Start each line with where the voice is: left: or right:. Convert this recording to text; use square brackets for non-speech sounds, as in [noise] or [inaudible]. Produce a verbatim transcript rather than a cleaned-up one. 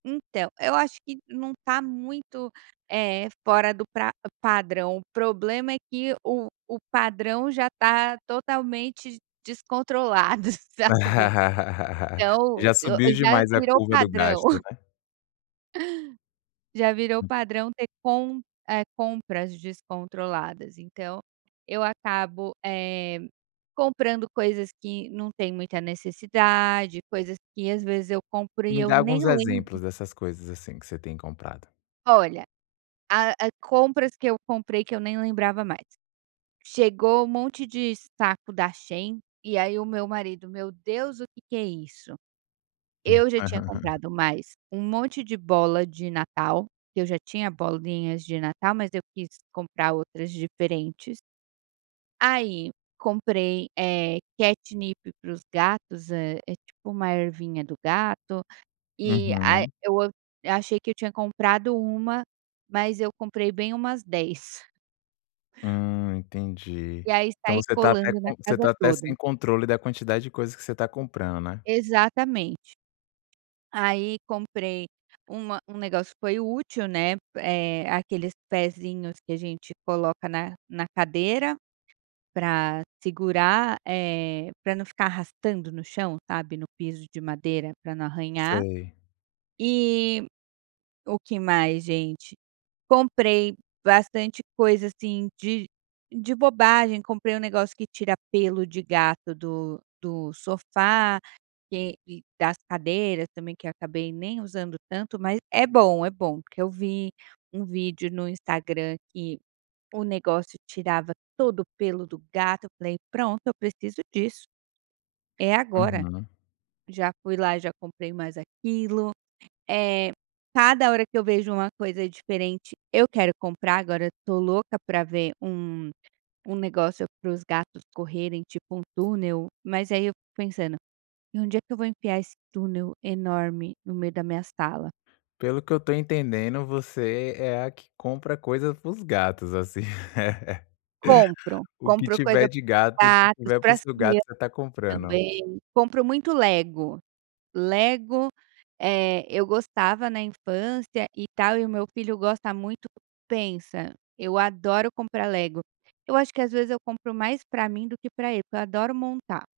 right: Então, eu acho que não tá muito, eh, fora do pra padrão, o problema é que o o padrão já tá totalmente descontrolado, sabe. Então
left: [laughs]
right: o
left: Já
right: o
left: subiu
right: já
left: demais a
right: virou
left: curva do
right: padrão.
left: gasto,
right: [chuckles]
left: né.
right: Já virou padrão ter com eh, compras descontroladas. Então eu acabo, eh, comprando coisas que não tem muita necessidade, coisas que às vezes eu compro e
left: Me
right: eu
left: dá
right: nem
left: alguns
right: lembro.
left: exemplos dessas coisas, assim, que você tem comprado.
right: Olha, a a compras que eu comprei que eu nem lembrava mais: chegou um monte de saco da Shein e aí o meu marido: "Meu Deus, o que que é isso?". Eu já tinha
left: [laughs]
right: comprado mais um monte de bola de natal, que eu já tinha bolinhas de natal, mas eu quis comprar outras diferentes. Aí comprei, eh, catnip para os gatos. É é tipo uma ervinha do gato e a
left: Uhum.
right: eu achei que eu tinha comprado uma, mas eu comprei bem umas dez.
left: Hum, entendi.
right: E aí
left: Então
right: sai
left: você tá até
right: colando na
left: com você
right: casa
left: tá até
right: toda.
left: sem controle da quantidade de coisas que você tá comprando, né.
right: Exatamente. Aí comprei uma um negócio foi útil, né, eh, aqueles pezinhos que a gente coloca na na cadeira pra segurar, eh, pra não ficar arrastando no chão, sabe, no piso de madeira, pra não arranhar.
left: Sei.
right: E o que mais, gente? Comprei bastante coisa, assim, de de bobagem. Comprei um negócio que tira pelo de gato do do sofá, que e das cadeiras também que acabei nem usando tanto, mas é bom, é bom. Porque eu vi um vídeo no Instagram que o negócio tirava todo o pelo do gato, eu falei: "Pronto, eu preciso disso é agora".
left: Uhum.
right: Já fui lá e já comprei mais aquilo, eh, cada hora que eu vejo uma coisa diferente eu quero comprar. Agora eu tô louca pra ver um um negócio para os gatos correrem, tipo um túnel, mas aí eu fico pensando: "Onde é que eu vou enfiar esse túnel enorme no meio da minha sala?".
left: Pelo que eu estou entendendo você é a que compra coisa para os gatos, assim, [laughs]
right: Compro,
left: o que
right: compro coisa
left: tiver de gato
right: gatos
left: tiver para
right: para
left: o
right: as
left: seu gato
right: crianças
left: gato você tá comprando.
right: também, compro muito Lego. Lego, eh, eu gostava na infância e tal, e o meu filho gosta muito. Pensa, eu adoro comprar Lego. Eu acho que às vezes eu compro mais pra mim do que para ele, porque eu adoro montar.